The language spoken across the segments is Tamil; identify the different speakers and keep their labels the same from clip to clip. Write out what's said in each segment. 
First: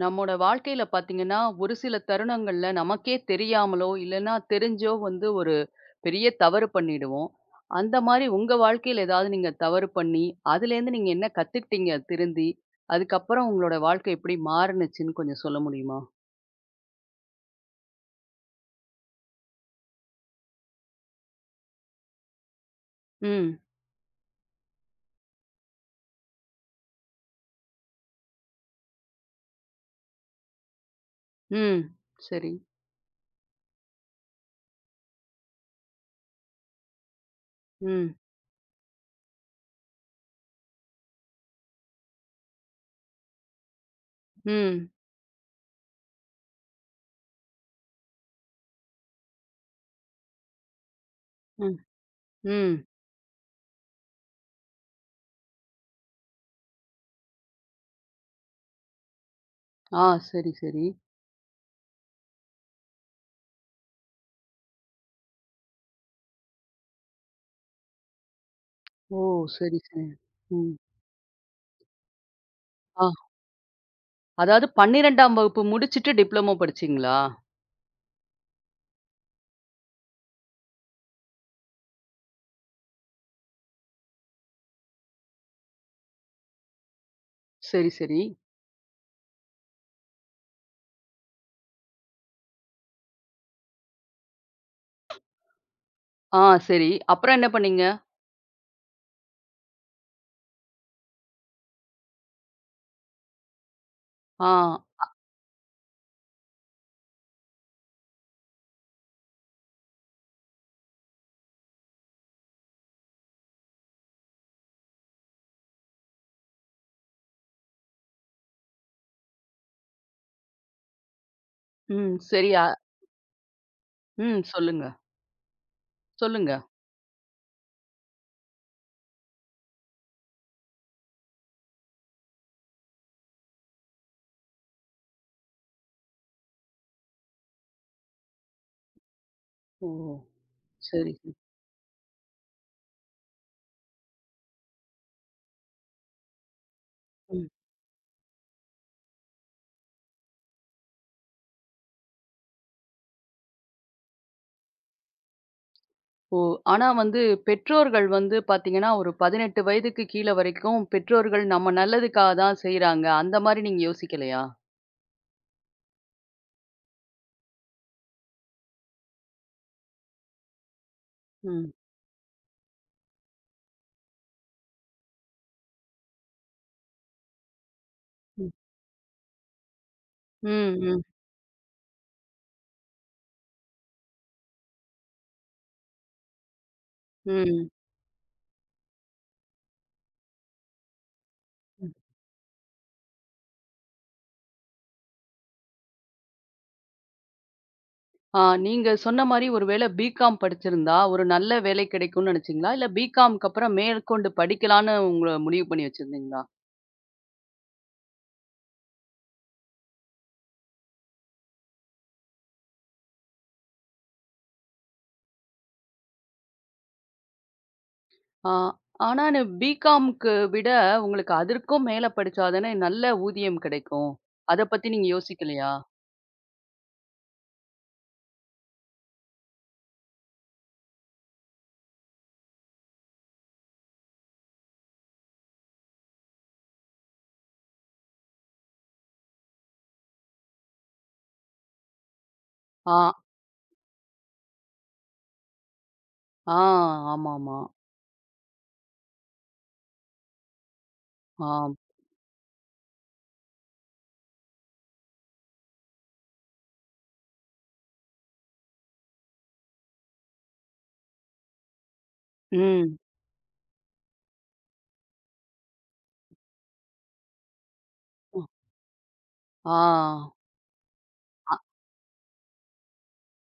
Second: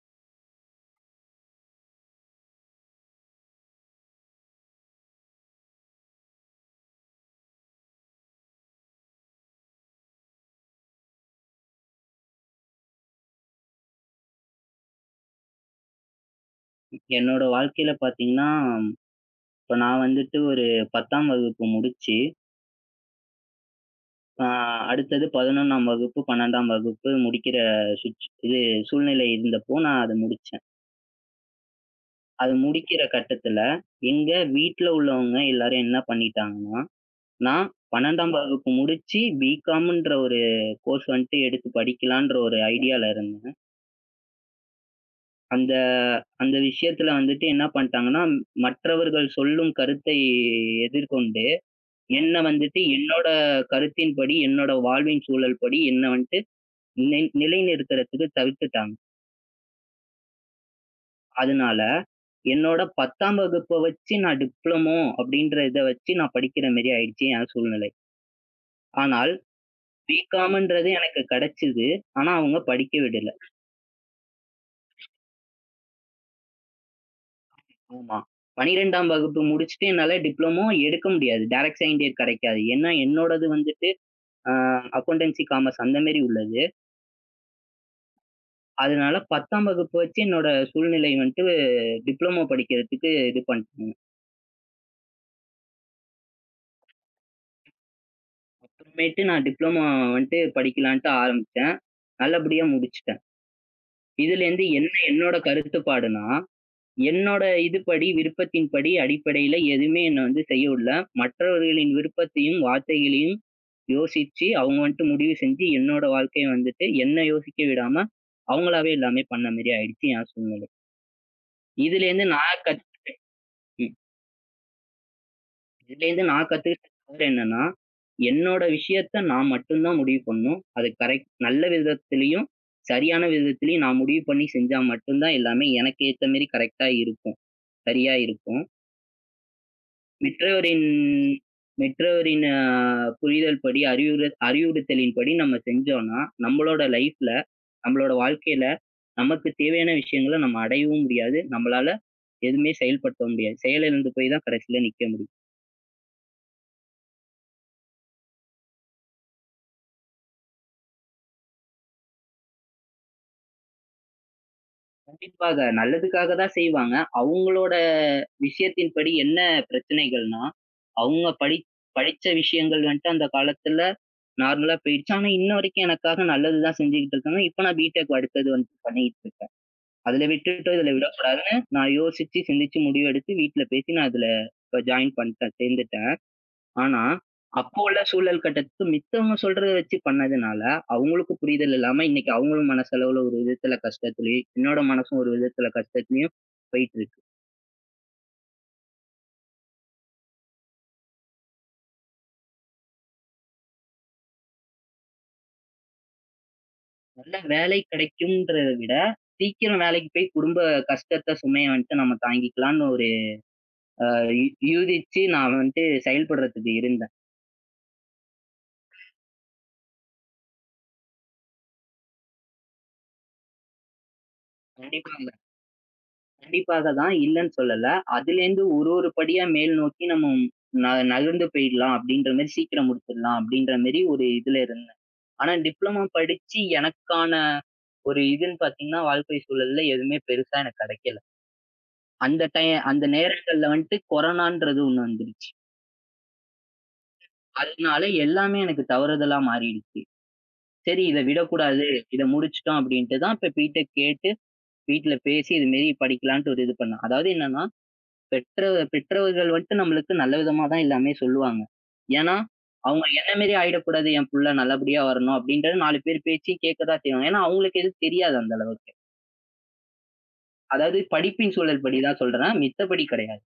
Speaker 1: நம்மோட வாழ்க்கையில பாத்தீங்கன்னா, ஒரு சில தருணங்கள்ல நமக்கே தெரியாமலோ, இல்லன்னா தெரிஞ்சோ வந்து ஒரு பெரிய தவறு பண்ணிடுவோம். அந்த மாரி உங்க வாழ்க்கையில ஏதாவது நீங்க தவறு பண்ணி, அதுலேருந்து நீங்க என்ன கத்துக்கிட்டீங்க திருந்தி? அதுக்கப்புறம் உங்களோட வாழ்க்கை எப்படி மாறுனுச்சுன்னு கொஞ்சம் சொல்ல முடியுமா?
Speaker 2: என்னோட வாழ்க்கையில பார்த்தீங்கன்னா, இப்ப நான் வந்துட்டு ஒரு 10ஆம் வகுப்பு முடிச்சு,
Speaker 1: ம்,
Speaker 2: அ அடுத்தது 11ஆம் வகுப்பு, 12ஆம் வகுப்பு முடிக்கிற இது சூழ்நிலை இருந்தப்போ நான் அத முடிச்சேன்.
Speaker 1: ம்.
Speaker 2: அது
Speaker 1: சரி.
Speaker 2: முடிக்கிற கட்டத்துல, எங்க வீட்ல உள்ளவங்க எல்லாரும் என்ன பண்ணிட்டாங்கன்னா, நான்
Speaker 1: ம்,
Speaker 2: 12ஆம் வகுப்பு முடிச்சு பிகாம்ன்ற ஒரு கோர்ஸ் வந்துட்டு எடுத்து படிக்கலான்ற ஒரு ஐடியால இருந்தேன்.
Speaker 1: ம்,
Speaker 2: அந்த அந்த விஷயத்துல வந்துட்டு என்ன பண்ணிட்டாங்கன்னா, மற்றவர்கள் சொல்லும் கருத்தை எதிர்கொண்டு
Speaker 1: ம்,
Speaker 2: என்ன
Speaker 1: ம்.
Speaker 2: வந்துட்டு என்னோட கருத்தின்படி, என்னோட வாழ்வின் சூழல் படி என்ன வந்துட்டு நிலைநிறுத்துறதுக்கு தவிர்த்துட்டாங்க.
Speaker 1: ஆ, சரி, சரி.
Speaker 2: அதனால என்னோட 10ஆம் வகுப்ப வச்சு நான் டிப்ளமோ அப்படின்ற இத வச்சு நான் படிக்கிற மாரி ஆயிடுச்சு என் சூழ்நிலை.
Speaker 1: ஓ!
Speaker 2: ஆனால்
Speaker 1: சரி, சரி. ம்.
Speaker 2: பிகாம்ன்றது எனக்கு கிடைச்சது. ஆனா அவங்க படிக்க
Speaker 1: ஆ,
Speaker 2: விடல.
Speaker 1: அதாவது 12ஆம் வகுப்பு முடிச்சுட்டு டிப்ளமோ படிச்சீங்களா?
Speaker 2: ஆமா. 12ஆம் வகுப்பு முடிச்சுட்டு என்னால டிப்ளமோ எடுக்க முடியாது. டைரக்ட் செகண்ட் இயர் கிடைக்காது. ஏன்னா என்னோடது வந்துட்டு அ அக்கவுண்டன்சி காமர்ஸ் அந்த மாரி உள்ளது.
Speaker 1: சரி, சரி.
Speaker 2: அதனால 10ஆம் வகுப்பு வச்சு என்னோட சூழ்நிலை வந்துட்டு டிப்ளமோ படிக்கிறதுக்கு இது பண்ணிட்டேங்க.
Speaker 1: ஆ, சரி. அப்புறம் என்ன பண்ணீங்க?
Speaker 2: அப்புறமேட்டு நான் டிப்ளமோ வந்துட்டு படிக்கலான்ட்டு ஆரம்பிச்சேன். நல்லபடியா முடிச்சுட்டேன்.
Speaker 1: ஆ.
Speaker 2: இதுலேருந்து என்ன என்னோட கருத்துப்பாடுன்னா, என்னோட இதுபடி, விருப்பத்தின்படி அடிப்படையில எதுவுமே என்ன வந்து செய்ய விடல. மற்றவர்களின் விருப்பத்தையும், வார்த்தைகளையும் யோசிச்சு, அவங்க வந்துட்டு முடிவு செஞ்சு என்னோட வாழ்க்கைய வந்துட்டு என்ன யோசிக்க விடாம, அவங்களாவே எல்லாமே பண்ண மாரி ஆயிடுச்சு என் சூழ்நிலை.
Speaker 1: ம்.
Speaker 2: இதுலேருந்து
Speaker 1: சரி.
Speaker 2: நான் கத் ம்.
Speaker 1: ம். சொல்லுங்க.
Speaker 2: இதுலேருந்து நான்
Speaker 1: சொல்லுங்க.
Speaker 2: கத்துக்கிட்டது என்னன்னா, என்னோட விஷயத்த நான் மட்டும் தான் முடிவு பண்ணணும். அது கரெக்ட் நல்ல விதத்திலயும், சரியான விதத்திலயும் நான் முடிவு பண்ணி செஞ்சா மட்டும் தான் எல்லாமே எனக்கு ஏத்த மாரி கரெக்ட்டா இருக்கும். சரியா இருக்கும்.
Speaker 1: ஓ!
Speaker 2: மற்றவரின்
Speaker 1: சரி. சரி.
Speaker 2: மற்றவரின் அ புரிதல் படி, அறிவுறுத்தலின்படி நம்ம செஞ்சோம்னா, நம்மளோட லைஃப்ல,
Speaker 1: ம்.
Speaker 2: நம்மளோட வாழ்க்கையில நமக்கு தேவையான விஷயங்கள நம்ம அடையவும் முடியாது. நம்மளால எதுவுமே செயல்படுத்தவும் முடியாது. செயலிழந்து போய் தான் கடைசியில நிக்க முடியும்.
Speaker 1: ஓ! ஆனா வந்து பெற்றோர்கள் வந்து பார்த்தீங்கன்னா, ஒரு 18 வயதுக்கு கீழ வரைக்கும் பெற்றோர்கள் நம்ம நல்லதுக்காக தான் செய்றாங்க. அந்த மாரி நீங்க யோசிக்கலையா?
Speaker 2: கண்டிப்பாக. நல்லதுக்காக தான் செய்வாங்க. அவங்களோட விஷயத்தின்படி என்ன பிரச்சனைகள்னா, அவங்க படி
Speaker 1: ம்.
Speaker 2: படிச்ச விஷயங்கள் வந்துட்டு அந்த காலத்துல நார்மலா போயிடுச்சு. ஆனா, இன்ன வரைக்கும் எனக்காக நல்லது தான் செஞ்சுகிட்டு இருக்காங்க. இப்ப நான் பிடெக் அடுத்தது
Speaker 1: ம்.
Speaker 2: வந்து பண்ணிட்டு இருக்கேன். அதுல
Speaker 1: ம்.
Speaker 2: விட்டுட்டோ, இதுல
Speaker 1: ம்.
Speaker 2: விடக்கூடாதுன்னு நான் யோசிச்சு, சிந்திச்சு முடிவெடுத்து வீட்ல பேசி நான் இதுல இப்ப ஜாயின் பண்ட்டேன். சேர்ந்துட்டேன். ஆனா,
Speaker 1: ம்.
Speaker 2: அப்போ உள்ள சூழல் கட்டத்துக்கு மித்தவங்க சொல்றத வச்சு பண்ணதுனால, அவங்களுக்கும் புரிதல்
Speaker 1: ம்.
Speaker 2: இல்லாம இன்னைக்கு அவங்களும் மனசளவுல ஒரு விதத்துல கஷ்டத்துலயும், என்னோட மனசும் ஒரு விதத்துல கஷ்டத்துலயும் போயிட்டு இருக்கு.
Speaker 1: ஆ நீங்க சொன்ன மாரி ஒரு வேளை பிகாம் படிச்சிருந்தா, ஒரு நல்ல வேலை கிடைக்கும்னு நெனச்சீங்களா? இல்ல பிகாம்க்கு அப்புறம் மேற்கொண்டு படிக்கலான்னு உங்கள முடிவு பண்ணி வச்சிருந்தீங்களா?
Speaker 2: நல்ல வேலை கிடைக்கும்ன்றத விட, சீக்கிரம் வேலைக்கு போய் குடும்ப கஷ்டத்த சுமைய வந்துட்டு நம்ம தாங்கிக்கலாம்னு ஒரு அ யூ யூகிச்சு நான் வந்துட்டு செயல்படுறதுக்கு இருந்தேன்.
Speaker 1: ஆ, ஆனா பிகாம்க்கு விட உங்களுக்கு அதற்கும் மேல படிச்சா தானே நல்ல ஊதியம் கிடைக்கும். அத பத்தி நீங்க
Speaker 2: கண்டிப்பாங்க.
Speaker 1: யோசிக்கலையா?
Speaker 2: கண்டிப்பாக தான் இல்லன்னு சொல்லல. அதுலேருந்து ஒரு ஒரு படியா மேல் நோக்கி நம்ம ந நகர்ந்து போயிடலாம் அப்படின்ற மாரி சீக்கிரம் முடிச்சிடலாம் அப்படின்ற மாரி ஒரு இதுல இருந்தேன். ஆனா டிப்ளமோ படிச்சு எனக்கான ஒரு இதுன்னு பாத்தீங்கன்னா, வாழ்க்கை சூழல்ல எதுவுமே பெருசா எனக்கு கெடைக்கல. அந்த
Speaker 1: ஆ,
Speaker 2: நேரங்கள்ல வந்துட்டு கொரோனான்றது ஒண்ணு வந்துருச்சு.
Speaker 1: ஆ, ஆமாமா.
Speaker 2: அதனால எல்லாமே எனக்கு தவறுதலா மாறிடுச்சு. சரி இத
Speaker 1: ஆ,
Speaker 2: விடக்கூடாது. இத முடிச்சுட்டோம் அப்படின்ட்டு தான் இப்ப பிடெக் கேட்டு வீட்ல பேசி இது மாரி படிக்கலான்ட்டு ஒரு இது பண்ணேன். அதாவது என்னன்னா, பெற்ற பெற்றவர்கள் வந்துட்டு நம்மளுக்கு நல்ல விதமா தான் எல்லாமே சொல்லுவாங்க. ஏன்னா,
Speaker 1: ம்.
Speaker 2: அவங்க என்ன மாரி ஆயிடக்கூடாது, என் புள்ள நல்லபடியா வரணும் அப்படின்றது 4 பேர் பேச்சு கேட்க தான் செய்வாங்க. ஏன்னா, அவங்களுக்கு எதுவும் தெரியாது அந்த அளவுக்கு.
Speaker 1: ஆ,
Speaker 2: அதாவது படிப்பின் சூழல் படிதான் சொல்றேன். மித்தபடி கிடையாது.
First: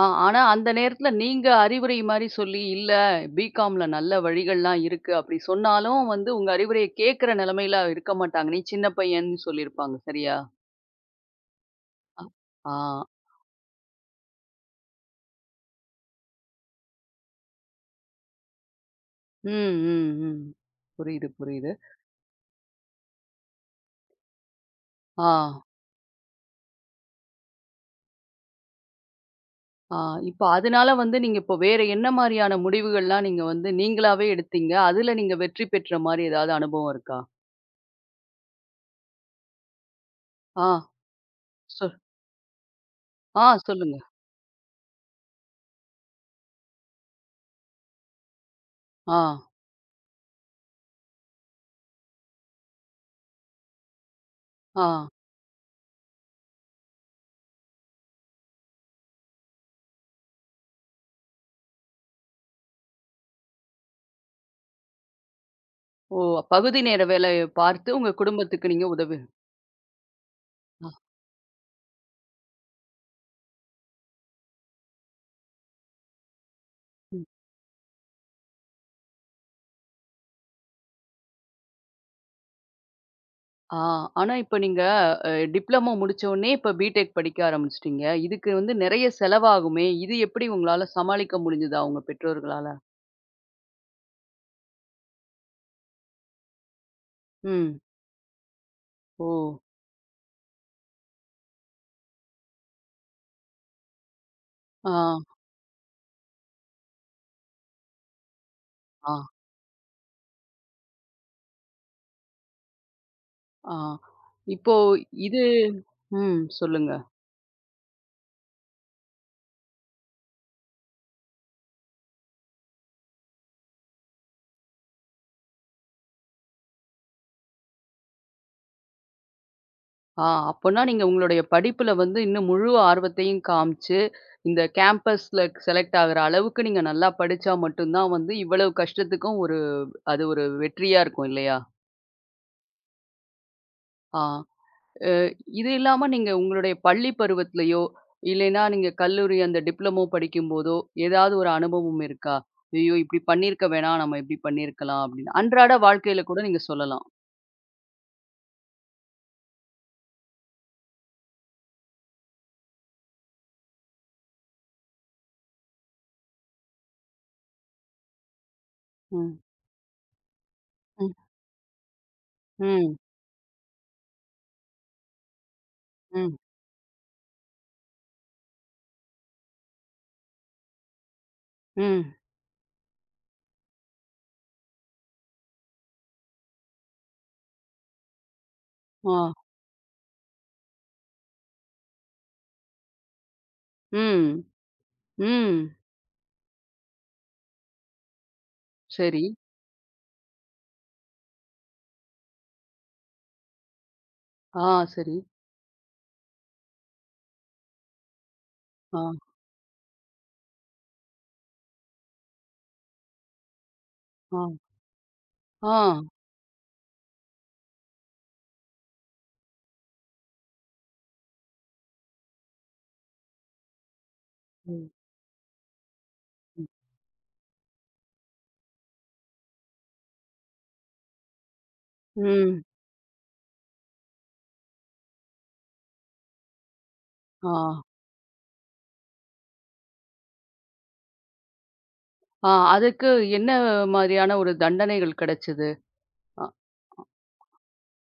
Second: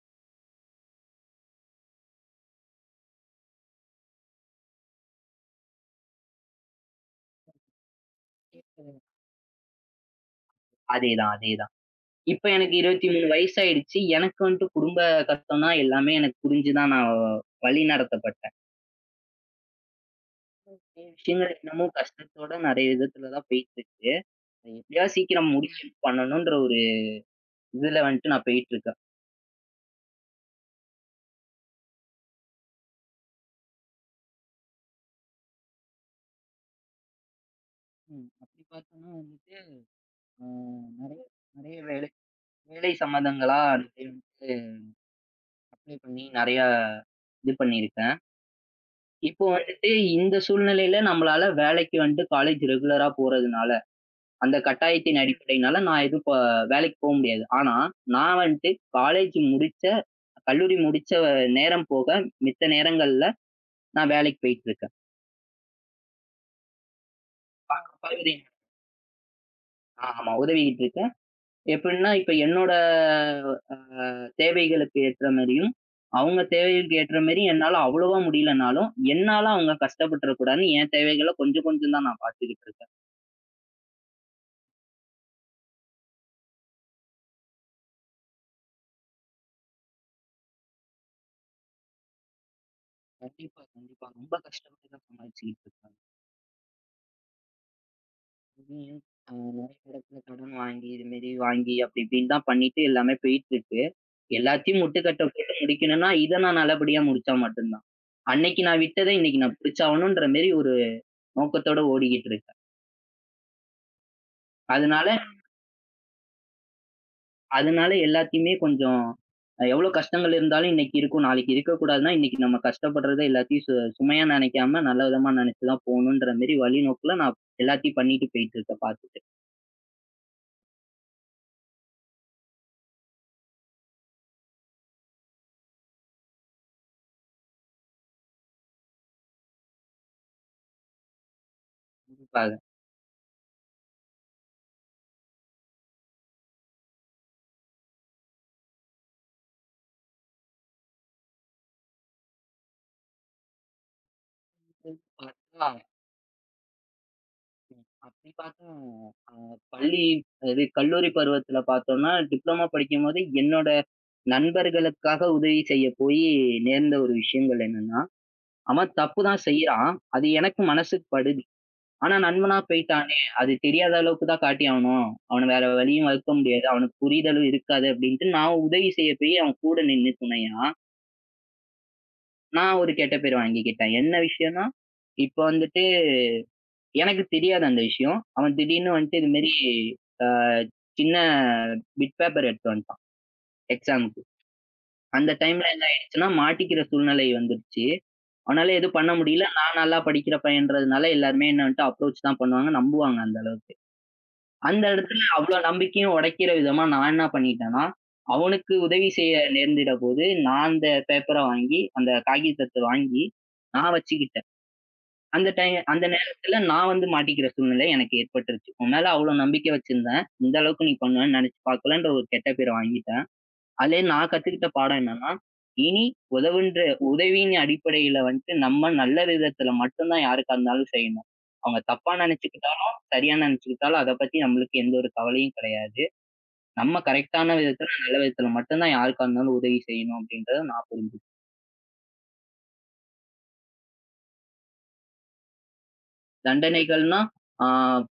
Speaker 1: ஆ, ஆனா அந்த நேரத்துல நீங்க அறிவுரை மாரி சொல்லி, இல்ல பிகாம்ல நல்ல வழிகள்லாம் இருக்கு அப்படி சொன்னாலும் வந்து உங்க அறிவுரைய கேட்கிற நிலைமையில இருக்க மாட்டாங்க. நீ சின்ன
Speaker 2: ம்.
Speaker 1: பையன்னு சொல்லியிருப்பாங்க. சரியா?
Speaker 2: அதேதான், அதேதான்.
Speaker 1: அ,
Speaker 2: இப்ப எனக்கு
Speaker 1: ஆ.
Speaker 2: 23 வயசாயிடுச்சு. எனக்கு வந்துட்டு குடும்ப கஷ்டம் தான் எல்லாமே எனக்கு புரிஞ்சு தான் நான் வழி நடத்தப்பட்டேன்.
Speaker 1: ம்.
Speaker 2: ம்.
Speaker 1: புரியுது,
Speaker 2: விஷயங்கள்
Speaker 1: புரியுது.
Speaker 2: இன்னமும் கஷ்டத்தோட நெறைய விதத்துல தான் போயிட்டு இருக்கு. அது எப்படியாவது
Speaker 1: ஆ.
Speaker 2: சீக்கிரம் முடிச்சு பண்ணணுன்ற ஒரு இதுல வந்துட்டு நான் போயிட்டு இருக்கேன்.
Speaker 1: ஆ, இப்ப அதனால வந்து நீங்க இப்போ வேற என்ன மாரியான முடிவுகள்லாம் நீங்க வந்து நீங்களாவே எடுத்தீங்க? அதுல நீங்க வெற்றி பெற்ற மாரி ஏதாவது அனுபவம் இருக்கா?
Speaker 2: ம். அப்படி பார்த்தோம்னா வந்துட்டு அ
Speaker 1: ஆ,
Speaker 2: நெறைய நெறைய
Speaker 1: சொல்
Speaker 2: வேலை வேலை சம்மந்தங்களா
Speaker 1: சொல்லுங்க.
Speaker 2: நிறைய அப்ளை பண்ணி நெறையா இது பண்ணியிருக்கேன்.
Speaker 1: ஆ,
Speaker 2: இப்போ வந்துட்டு இந்த சூழ்நிலையில நம்மளால வேலைக்கு வந்துட்டு காலேஜ் ரெகுலரா போறதுனால, அந்த
Speaker 1: ஆ.
Speaker 2: கட்டாயத்தின் ம். அடிப்படையினால நான் எதுவும் இப்போ வேலைக்கு போ முடியாது. ஆனா, நான் வந்துட்டு காலேஜ் முடிச்ச கல்லூரி முடிச்ச நேரம் போக மித்த நேரங்கள்ல நான் வேலைக்கு போயிட்டு இருக்கேன்.
Speaker 1: ஓ! பகுதி நேர வேலைய
Speaker 2: ஆ,
Speaker 1: பார்த்து உங்க
Speaker 2: பகுதி
Speaker 1: குடும்பத்துக்கு நீங்க உதவி
Speaker 2: ஆமா, உதவிக்கிட்டு
Speaker 1: ஆ,
Speaker 2: இருக்கேன். எப்படின்னா இப்ப என்னோட அ தேவைகளுக்கு ஏற்ற மாரியும், அவங்க தேவைகளுக்கு ஏற்ற
Speaker 1: ம்.
Speaker 2: மாரி என்னால அவ்வளவா முடியலனாலும், என்னால அவங்க கஷ்டப்பட்டுறக்கூடாதுன்னு என் தேவைகள கொஞ்சம் கொஞ்சம் தான் நான் பார்த்துக்கிட்டு இருக்கேன்.
Speaker 1: ஆ, ஆனா இப்ப நீங்க டிப்ளமோ முடிச்ச உடனே இப்ப பிடெக் படிக்க ஆரம்பிச்சுட்டீங்க. இதுக்கு வந்து நெறைய செலவாகுமே! இது எப்படி உங்களால சமாளிக்க முடிஞ்சதா உங்க பெற்றோர்களால?
Speaker 2: கண்டிப்பா, கண்டிப்பா. ரொம்ப கஷ்டப்பட்டு தான் சமாளிச்சுக்கிட்டு இருக்காங்க.
Speaker 1: ம்.
Speaker 2: இங்கேயும்
Speaker 1: ஓ!
Speaker 2: நெறைய இடத்துல கடன் வாங்கி, இது மாரி வாங்கி அப்டி இப்டின்னு தான் பண்ணிட்டு எல்லாமே போயிட்டுருக்கு. எல்லாத்தையும்
Speaker 1: ஆ,
Speaker 2: முட்டுக்கட்ட போட்டு முடிக்கணும்னா, இத நான் நல்லபடியா முடிச்சா மட்டும் தான். அன்னைக்கு நான் விட்டத
Speaker 1: ஆ,
Speaker 2: இன்னைக்கு நான் பிடிச்சாவணுன்ற மாரி ஒரு நோக்கத்தோட ஓடிக்கிட்டு இருக்கேன்.
Speaker 1: ஆ. இப்போ
Speaker 2: அதனால
Speaker 1: இது ம். சொல்லுங்க.
Speaker 2: அதனால எல்லாத்தையுமே கொஞ்சம் எவ்ளோ கஷ்டங்கள் இருந்தாலும் இன்னைக்கு இருக்கும், நாளைக்கு இருக்கக்கூடாதுன்னா, இன்னைக்கு நம்ம கஷ்டப்படுறத எல்லாத்தையும் சுமையா நெனைக்காம நல்ல விதமா நெனைச்சு தான் போணுன்ற மாரி வழிநோக்குல நான் எல்லாத்தையும் பண்ணிட்டு போயிட்டுருக்கேன் பாத்துட்டு.
Speaker 1: ஆ அப்பன்னா நீங்க உங்களுடைய படிப்புல வந்து இன்னும் முழு ஆர்வத்தையும் காமிச்சு, இந்த கேம்பஸ்ல செலக்ட் ஆகுற அளவுக்கு நீங்க நல்லா படிச்சா மட்டும் தான் வந்து இவ்வளவு கஷ்டத்துக்கும் ஒரு அது ஒரு வெற்றியா இருக்கும் இல்லையா? ஆ. அ இது இல்லாம நீங்க உங்களுடைய பள்ளி பருவத்திலயோ, இல்லைன்னா நீங்க கல்லூரி அந்த டிப்ளமோ படிக்கும்போதோ, ஏதாவது ஒரு அனுபவம் இருக்கா? ஐயோ! இப்படி பண்ணியிருக்க வேணாம். நம்ம இப்படி பண்ணியிருக்கலாம் அப்படின்னு.
Speaker 2: பார்த்தா,
Speaker 1: அன்றாட வாழ்க்கையில கூட நீங்க சொல்லலாம்.
Speaker 2: அப்படி பார்த்தா அ பள்ளி இது கல்லூரி பருவத்தில பார்த்தோம்னா, டிப்ளமோ படிக்கும்போது என்னோட நண்பர்களுக்காக உதவி செய்ய போயி நேர்ந்த ஒரு விஷயங்கள் என்னன்னா, அவன் தப்பு
Speaker 1: ம்.
Speaker 2: தான் செய்றான். அது எனக்கு மனசுக்கு
Speaker 1: ம்.
Speaker 2: படுது. ஆனா நண்பனா
Speaker 1: ம்.
Speaker 2: போய்ட்டானே! அது தெரியாத அளவுக்கு தான் காட்டி ஆவணும். அவன வேற வழியும் வகுக்க
Speaker 1: ம்.
Speaker 2: முடியாது. அவனுக்கு புரிதலும் இருக்காது அப்படின்ட்டு நான் உதவி செய்ய போயி அவன் கூட நின்னு துணையா,
Speaker 1: ம்.
Speaker 2: நான் ஒரு கெட்ட பேர் வாங்கிக்கிட்டேன். என்ன விஷயம்ன்னா, இப்ப வந்துட்டு எனக்கு தெரியாது அந்த விஷயம். அவன் திடீர்னு வந்துட்டு இது
Speaker 1: ஆ.
Speaker 2: மாரி அ சின்ன பிட் பேப்பர் எடுத்துட்டு வந்துட்டான் எக்ஸாம்க்கு.
Speaker 1: ம்.
Speaker 2: அந்த டைம்ல
Speaker 1: ம்.
Speaker 2: என்ன ஆயிடுச்சுன்னா, மாட்டிக்கிற சூழ்நிலை வந்துருச்சு. அவனால எதுவும் பண்ண
Speaker 1: சரி.
Speaker 2: முடியல. நான் நல்லா படிக்கிற பையன்றதுனால எல்லாருமே என்ன வந்துட்டு அப்ரோச் தான் பண்ணுவாங்க. நம்புவாங்க அந்த அளவுக்கு.
Speaker 1: ஆ,
Speaker 2: அந்த
Speaker 1: சரி.
Speaker 2: இடத்துல அவ்ளோ நம்பிக்கையும் உடைக்கிற விதமா நான் என்ன பண்ணிட்டேன்னா, அவனுக்கு
Speaker 1: ஆ,
Speaker 2: உதவி செய்ய நேர்ந்திட போது, நான் அந்த பேப்பர வாங்கி அந்த காகிதத்த வாங்கி நான்
Speaker 1: ஆ,
Speaker 2: வச்சுக்கிட்டேன்.
Speaker 1: ஆ.
Speaker 2: அந்த நேரத்துல நான் வந்து மாட்டிக்கிற சூழ்நிலை எனக்கு ஏற்பட்டுருச்சு. உன் மேல அவ்ளோ நம்பிக்கை வச்சிருந்தேன். இந்த அளவுக்கு நீ பண்ணுவேன்னு நினைச்சு பார்க்கலன்ற ஒரு கெட்ட பேர வாங்கிட்டேன். அதுலேருந்து நான் கத்துக்கிட்ட
Speaker 1: ம்,
Speaker 2: பாடம் என்னன்னா, இனி
Speaker 1: ம்.
Speaker 2: உதவுன்ற உதவியின் அடிப்படையில வந்துட்டு நம்ம நல்ல விதத்துல மட்டும் தான் யாருக்கா இருந்தாலும் செய்யணும். அவங்க தப்பா
Speaker 1: ம்.
Speaker 2: நினைச்சுக்கிட்டாலும், சரியா நினைச்சுக்கிட்டாலும் அத பத்தி நம்மளுக்கு எந்த ஒரு கவலையும் கிடையாது. நம்ம
Speaker 1: ஆ,
Speaker 2: கரெக்ட்டான விதத்துல, நல்ல விதத்துல மட்டும் தான் யாருக்கா இருந்தாலும் உதவி செய்யணும் அப்படின்றத நான்
Speaker 1: ஆ. அதுக்கு என்ன மாரியான ஒரு தண்டனைகள் கிடைச்சது? அ,
Speaker 2: தண்டனைகள்னா, ஆ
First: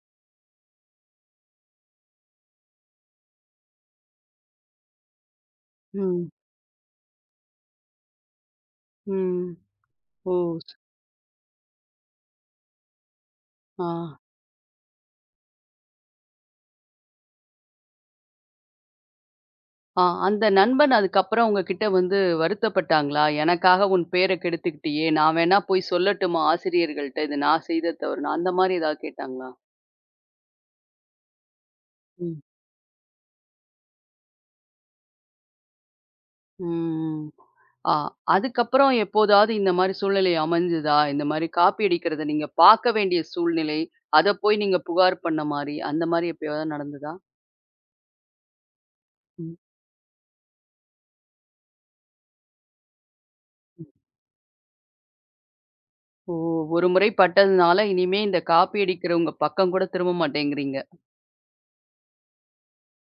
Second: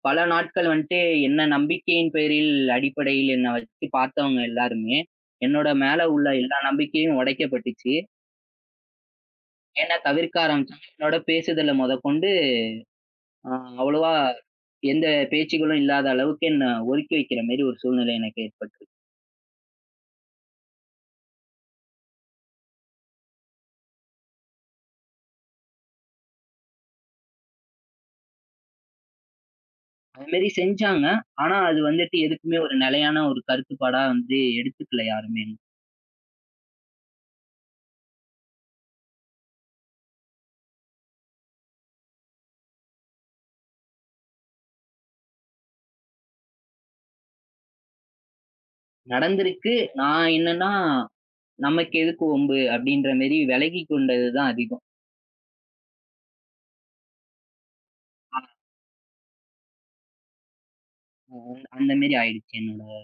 Speaker 2: பல நாட்கள் வந்துட்டு என்ன நம்பிக்கையின் பேரில் அடிப்படையில் என்ன வச்சு பார்த்தவங்க எல்லாருமே, என்னோட மேல உள்ள
Speaker 1: ம்,
Speaker 2: எல்லா நம்பிக்கையும் உடைக்கப்பட்டுச்சு.
Speaker 1: ம்.
Speaker 2: என்ன
Speaker 1: ஓ!
Speaker 2: தவிர்க்க
Speaker 1: ஸ்
Speaker 2: ஆரம்பிச்சாங்க. என்னோட பேசுதல மொதக்கொண்டு அ
Speaker 1: ஆ,
Speaker 2: அவ்வளவா எந்த பேச்சுக்களும் இல்லாத அளவுக்கு என்ன ஒதுக்கி வைக்கிற மாரி ஒரு சூழ்நிலை எனக்கு ஏற்பட்டுச்சு.
Speaker 1: ஆ. அந்த நண்பன் அதுக்கப்புறம் உங்ககிட்ட வந்து வருத்தப்பட்டாங்களா? "எனக்காக உன் பேர கெடுத்துக்கிட்டியே! நான் வேணா போய் சொல்லட்டுமா ஆசிரியர்கள்ட்ட? இது நான் செய்த தவறுன்னு." அந்த மாரி ஏதாவது கேட்டாங்களா?
Speaker 2: அதுமாரி செஞ்சாங்க. ஆனா அது வந்துட்டு
Speaker 1: ம்.
Speaker 2: எதுக்குமே ஒரு நிலையான ஒரு கருத்துப்பாடா வந்து எடுத்துக்கல யாருமே.
Speaker 1: ம். ஆ அதுக்கப்புறம் எப்போதாவது இந்த மாரி சூழ்நிலை அமைஞ்சதா? இந்த மாரி காப்பி அடிக்கிறத நீங்க பார்க்க வேண்டிய சூழ்நிலை, அத போய் நீங்க புகார் பண்ண மாரி, அந்த மாரி எப்பயாவது நடந்ததா? ம்.
Speaker 2: நடந்திருக்கு. நான் என்னன்னா, "நமக்கு எதுக்கு வம்பு?" அப்படின்ற மாரி
Speaker 1: ம்.
Speaker 2: விலகிக் கொண்டது தான் அதிகம்.
Speaker 1: ஓ! ஒரு முறை பட்டதுனால, இனிமே இந்த காப்பி அடிக்கிறவங்க பக்கம் கூட திரும்ப மாட்டேங்கிறீங்க.
Speaker 2: அ அந்த மாரி ஆயிடுச்சு என்னோட.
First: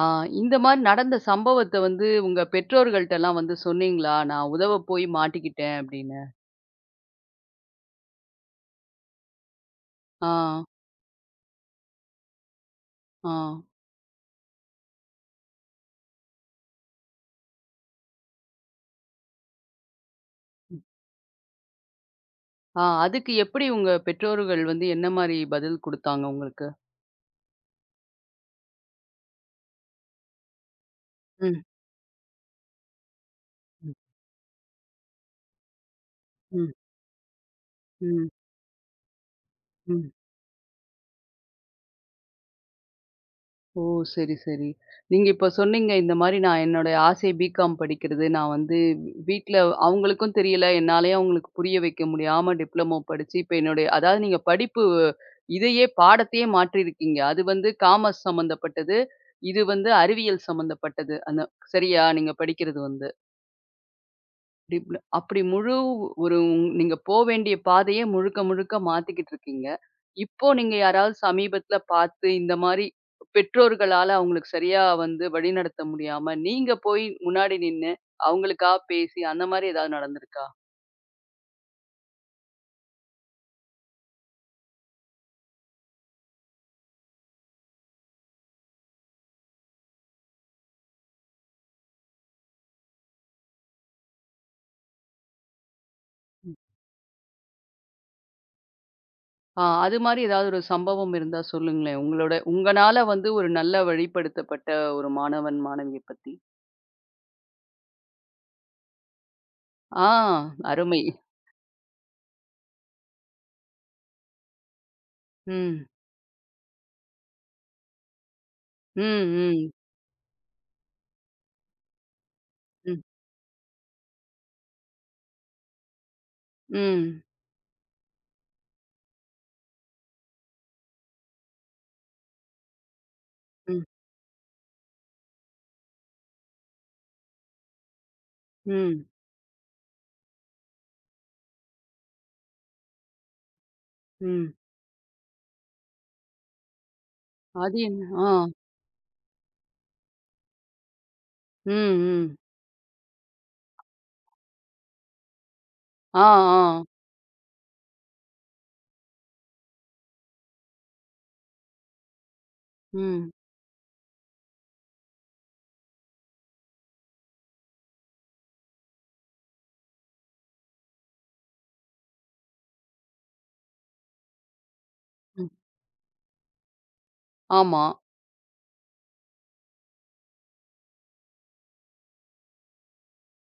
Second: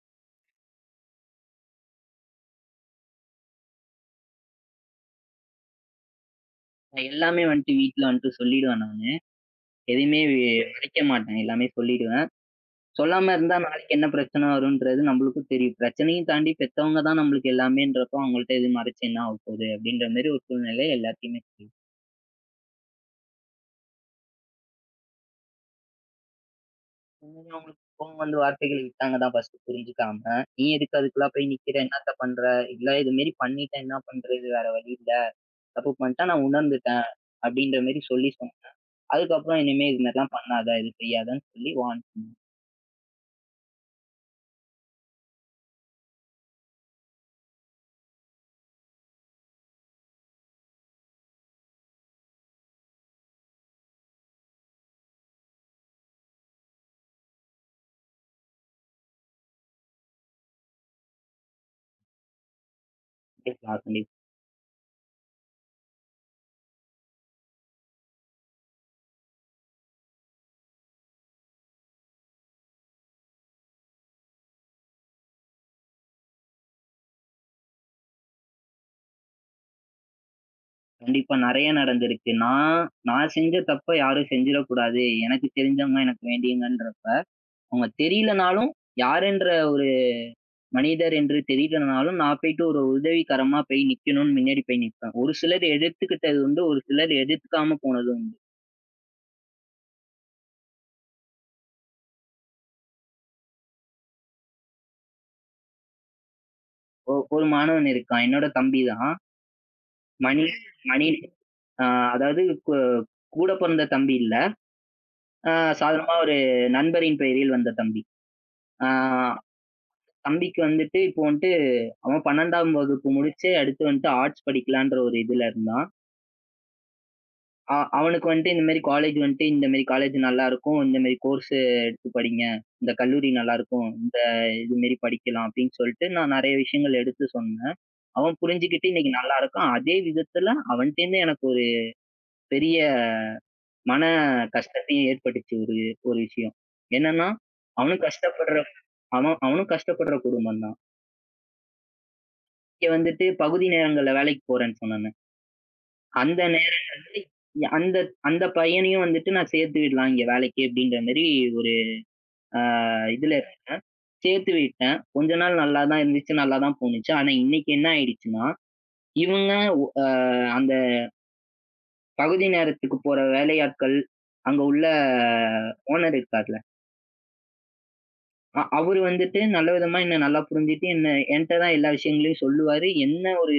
Speaker 1: ஆ இந்த மாரி நடந்த சம்பவத்த வந்து உங்க பெற்றோர்கள்ட்டலாம் வந்து சொன்னீங்களா? நான் உதவ போய் மாட்டிக்கிட்டேன் அப்படின்னு.
Speaker 2: நான் எல்லாமே வந்துட்டு வீட்ல வந்துட்டு சொல்லிடுவேன் நானு. எதையுமே
Speaker 1: ஆ,
Speaker 2: வி மறைக்க மாட்டேன். எல்லாமே சொல்லிடுவேன்.
Speaker 1: ஆ,
Speaker 2: சொல்லாம இருந்தா நாளைக்கு என்ன பிரச்சனை வரும்ன்றது நம்மளுக்கும் தெரியும். பிரச்சனையும் தாண்டி பெத்தவங்க தான் நம்மளுக்கு எல்லாமேன்றப்போ, அவங்கள்ட்ட எதுவும் மறைச்சு என்ன ஆகப்போகுது? அப்படின்ற மாரி ஒரு
Speaker 1: ம்.
Speaker 2: சூழ்நிலை எல்லாத்தையுமே.
Speaker 1: ஆ அதுக்கு எப்படி உங்க பெற்றோர்கள் வந்து என்ன மாரி பதில் குடுத்தாங்க உங்களுக்கு?
Speaker 2: உண்மையிலே அவங்களுக்கு கோவம் வந்து வார்த்தைகள் விட்டாங்க தான் ஃபர்ஸ்ட்டு புரிஞ்சுக்காம. "நீ எதுக்கு அதுக்குல்லாம் போய்
Speaker 1: ம்.
Speaker 2: நிக்கிற? என்னத்த பண்ற? இல்ல இது மாரி பண்ணிட்டா
Speaker 1: ம்.
Speaker 2: என்ன பண்றது? வேற வழி இல்ல." தப்பு பண்ணிட்டேன். நான்
Speaker 1: ம்.
Speaker 2: உணர்ந்துட்டேன்." அப்படின்ற மாரி
Speaker 1: ம்,
Speaker 2: சொல்லி சொன்னேன். அதுக்கப்புறம் இனிமே இது
Speaker 1: ம்.
Speaker 2: மாரிலாம் பண்ணாத, இது செய்யாதன்னு சொல்லி வார்ன்
Speaker 1: ஓ! சரி, சரி. நீங்க இப்ப சொன்னீங்க, இந்த மாரி நான் என்னுடைய ஆசை பிகாம் படிக்கிறது. நான் வந்து வீட்ல அவங்களுக்கும் தெரியல. என்னாலயும் அவங்களுக்கு புரிய வைக்க முடியாம டிப்ளமோ படிச்சு, இப்ப என்னுடைய அதாவது நீங்க படிப்பு இதையே பாடத்தையே மாற்றியிருக்கீங்க. அது வந்து காமர்ஸ் சம்மந்தப்பட்டது. இது வந்து அறிவியல் சம்மந்தப்பட்டது. அந்த சரியா? நீங்க படிக்கிறது வந்து.
Speaker 2: நான் சொல்லி
Speaker 1: அப்படி முழு ஒரு நீங்க போ வேண்டிய பாதையே முழுக்க முழுக்க மாத்திக்கிட்டு இருக்கீங்க. இப்போ நீங்க யாராவது சமீபத்தில பார்த்து இந்த மாரி பெற்றோர்களால அவங்களுக்கு சரியா வந்து வழிநடத்த முடியாம, நீங்க போய் முன்னாடி நின்னு, அவங்களுக்கா பேசி அந்த மாரி ஏதாவது நடந்திருக்கா?
Speaker 2: கண்டிப்பா நெறைய நடந்திருக்கு. நான் நான் செஞ்ச தப்ப யாரும் செஞ்சிடக்கூடாது. எனக்கு தெரிஞ்சவங்க எனக்கு வேண்டியவங்கன்றப்ப, அவங்க தெரியலனாலும் யாருன்ற ஒரு மனிதர் என்று தெரியலனாலும், நான் போயிட்டு ஒரு உதவிகரமா போய் நிக்கணும்னு முன்னாடி போய் நிப்பேன். ஒரு சிலர் எதிர்த்துக்கிட்டது உண்டு, ஒரு சிலர் எதிர்த்துக்காம போனது உண்டு.
Speaker 1: ஆ அது மாரி ஏதாவது ஒரு சம்பவம் இருந்தா சொல்லுங்களேன். உங்களோட உங்கனால வந்து ஒரு நல்ல வழிப்படுத்தப்பட்ட ஒரு மாணவன், மாணவிய பத்தி.
Speaker 2: ஒரு மாணவன் இருக்கான். என்னோட தம்பி தான்.
Speaker 1: ஆ
Speaker 2: மணி
Speaker 1: அருமை.
Speaker 2: மணி அ அதாவது கூ கூட பொறந்த தம்பி இல்ல. ஆ
Speaker 1: ம்.
Speaker 2: சாதாரணமா ஒரு நண்பரின் பெயரில் வந்த தம்பி. ஆ
Speaker 1: ம், ம்,
Speaker 2: தம்பிக்கு வந்துட்டு இப்போ வந்துட்டு அவன் 12ஆம்
Speaker 1: ம்,
Speaker 2: வகுப்பு முடிச்சு அடுத்து வந்துட்டு ஆர்ட்ஸ் படிக்கலான்ற ஒரு இதுல இருந்தான்.
Speaker 1: ம்,
Speaker 2: அவனுக்கு வந்துட்டு இந்த மாரி காலேஜ் வந்துட்டு இந்த மாரி காலேஜ் நல்லாருக்கும். இந்த மாரி கோர்ஸ் எடுத்து படிங்க. இந்த கல்லூரி
Speaker 1: ம்,
Speaker 2: நல்லாருக்கும். இந்த இது மாரி படிக்கலாம் அப்படின்னு சொல்லிட்டு நான் நெறைய விஷயங்கள் எடுத்து சொன்னேன். அவன் புரிஞ்சுகிட்டு
Speaker 1: ம்,
Speaker 2: இன்னைக்கு நல்லாருக்கான். அதே விதத்துல அவன்ட்டேருந்து எனக்கு ஒரு பெரிய மன
Speaker 1: ம்.
Speaker 2: கஷ்டத்தையும் ஏற்பட்டுச்சு ஒரு ஒரு விஷயம். என்னன்னா,
Speaker 1: அது
Speaker 2: அவனும்
Speaker 1: என்ன? ஆ.
Speaker 2: கஷ்டப்படுற அவனும் கஷ்டப்படுற குடும்பம் தான்.
Speaker 1: ம், ம்.
Speaker 2: இங்க வந்துட்டு பகுதி நேரங்கள்ல வேலைக்கு போறேன்னு சொன்னேன்ல.
Speaker 1: ஆ,
Speaker 2: அந்த
Speaker 1: ஆ.
Speaker 2: நேரங்கள்ல அந்த அந்த பையனையும் வந்துட்டு நான் சேர்த்து விடலாம் இங்க வேலைக்கு அப்படின்ற மாரி ஒரு அ
Speaker 1: ம்,
Speaker 2: இதுல இருந்தேன். சேர்த்து விட்டேன். கொஞ்ச நாள் நல்லா தான் இருந்துச்சு, நல்லா தான் போணுச்சு. ஆனா இன்னைக்கு என்ன ஆயிடுச்சுன்னா, இவங்க அ அந்த பகுதி நேரத்துக்கு போற வேலையாட்கள், அங்க உள்ள
Speaker 1: ம்.
Speaker 2: ஓனர் இருக்கார்ல
Speaker 1: ஆமா.
Speaker 2: அவரு வந்துட்டு நல்ல விதமா என்ன நல்லா புரிஞ்சுட்டு, என்ன என்ட்ட தான் எல்லா விஷயங்களையும் சொல்லுவாரு. என்ன ஒரு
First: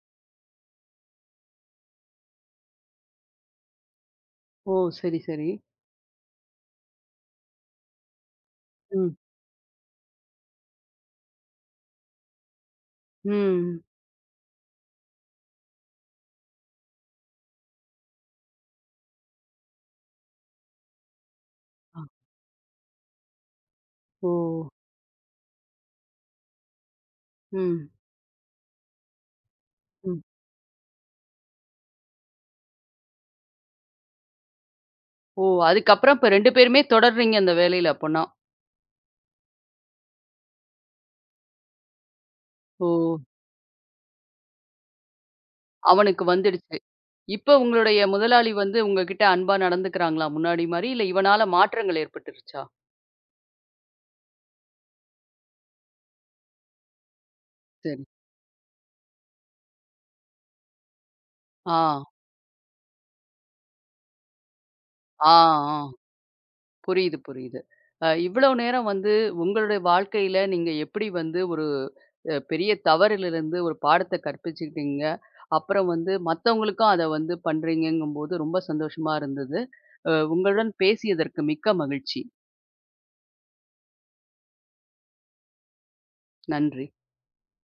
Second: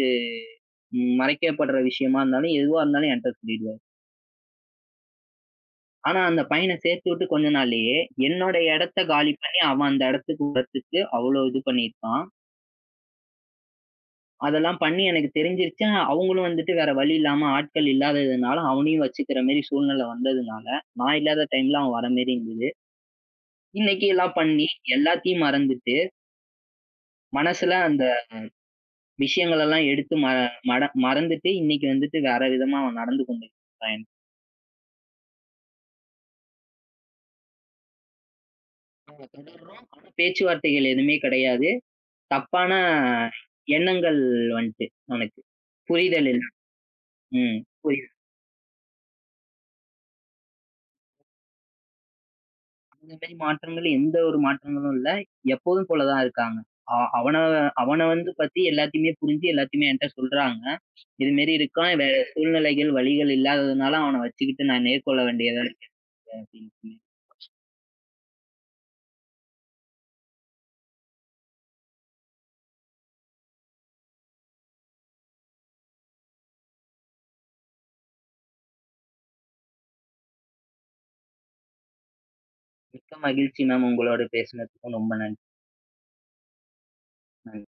Speaker 2: மறைக்கப்படுற விஷயமா இருந்தாலும், எதுவா இருந்தாலும் என்ட்ட சொல்லிடுவாரு.
Speaker 1: ஓ! சரி, சரி.
Speaker 2: ஆனா, அந்த பையன சேர்த்து விட்டு கொஞ்ச நாள்லயே, என்னோட இடத்த
Speaker 1: ம்,
Speaker 2: காலி பண்ணி, அவன் அந்த இடத்துக்கு வரத்துக்கு அவ்ளோ இது பண்ணியிருக்கான்.
Speaker 1: ம்.
Speaker 2: அதெல்லாம் பண்ணி எனக்கு தெரிஞ்சிருச்சு. ஆனா, அவங்களும் வந்துட்டு வேற வழி இல்லாம ஆட்கள் இல்லாததுனால, அவனையும் வச்சுக்கிற மாரி சூழ்நிலை வந்ததுனால, நான் இல்லாத டைம்ல அவன்
Speaker 1: அ,
Speaker 2: வர மாரி இருந்தது. இன்னைக்கு
Speaker 1: ஓ!
Speaker 2: எல்லாம் பண்ணி, எல்லாத்தையும் மறந்துட்டு, மனசுல
Speaker 1: ம்,
Speaker 2: அந்த விஷயங்களெல்லாம் எடுத்து
Speaker 1: ம்.
Speaker 2: மட மறந்துட்டு இன்னைக்கு வந்துட்டு வேற விதமா அவன் நடந்து கொண்டிருக்கான்.
Speaker 1: ஓ! அதுக்கப்புறம் இப்ப 2 பேருமே தொடர்றீங்க அந்த வேலையில அப்பன்னா.
Speaker 2: நாங்க தொடர்றோம். ஆனா பேச்சுவார்த்தைகள் எதுவுமே கிடையாது. தப்பான
Speaker 1: ஓ!
Speaker 2: எண்ணங்கள் வந்துட்டு அவனுக்கு.
Speaker 1: அவனுக்கு
Speaker 2: புரிதல் இல்ல.
Speaker 1: வந்துடுச்சு. இப்ப
Speaker 2: ம்.
Speaker 1: உங்களுடைய
Speaker 2: புரியுது.
Speaker 1: முதலாளி வந்து உங்ககிட்ட அன்பா நடந்துக்கிறாங்களா முன்னாடி மாரி? இல்ல இவனால மாற்றங்கள் ஏற்பட்டுருச்சா?
Speaker 2: அந்த மாரி மாற்றங்கள் எந்த ஒரு மாற்றங்களும் இல்ல. எப்போதும் போல தான் இருக்காங்க. அ அவன
Speaker 1: சரி.
Speaker 2: அவன வந்து பத்தி எல்லாத்தையுமே புரிஞ்சு எல்லாத்தையுமே என்ட்ட சொல்றாங்க. இது மாரி
Speaker 1: ஆ,
Speaker 2: இருக்கான். வேற சூழ்நிலைகள், வழிகள் இல்லாததுனால அவன வச்சுக்கிட்டு நான் நேர்கொள்ள
Speaker 1: ஆ,
Speaker 2: வேண்டியதா இருக்கு
Speaker 1: ஆ.
Speaker 2: அப்படின்னு.
Speaker 1: புரியுது, புரியுது. இவ்வளோ நேரம் வந்து உங்களுடைய வாழ்க்கையில நீங்க எப்படி வந்து ஒரு பெரிய தவறிலிருந்து ஒரு பாடத்த கற்பிச்சுக்கிட்டீங்க. அப்புறம் வந்து மத்தவங்களுக்கும் அத வந்து பண்றீங்கங்கும்போது ரொம்ப சந்தோஷமா இருந்தது. உங்களுடன் பேசியதற்கு மிக்க மகிழ்ச்சி.
Speaker 2: மிக்க மகிழ்ச்சி மேம், உங்களோட பேசினதுக்கும் ரொம்ப நன்றி.
Speaker 1: நன்றி.
Speaker 2: ஆம்.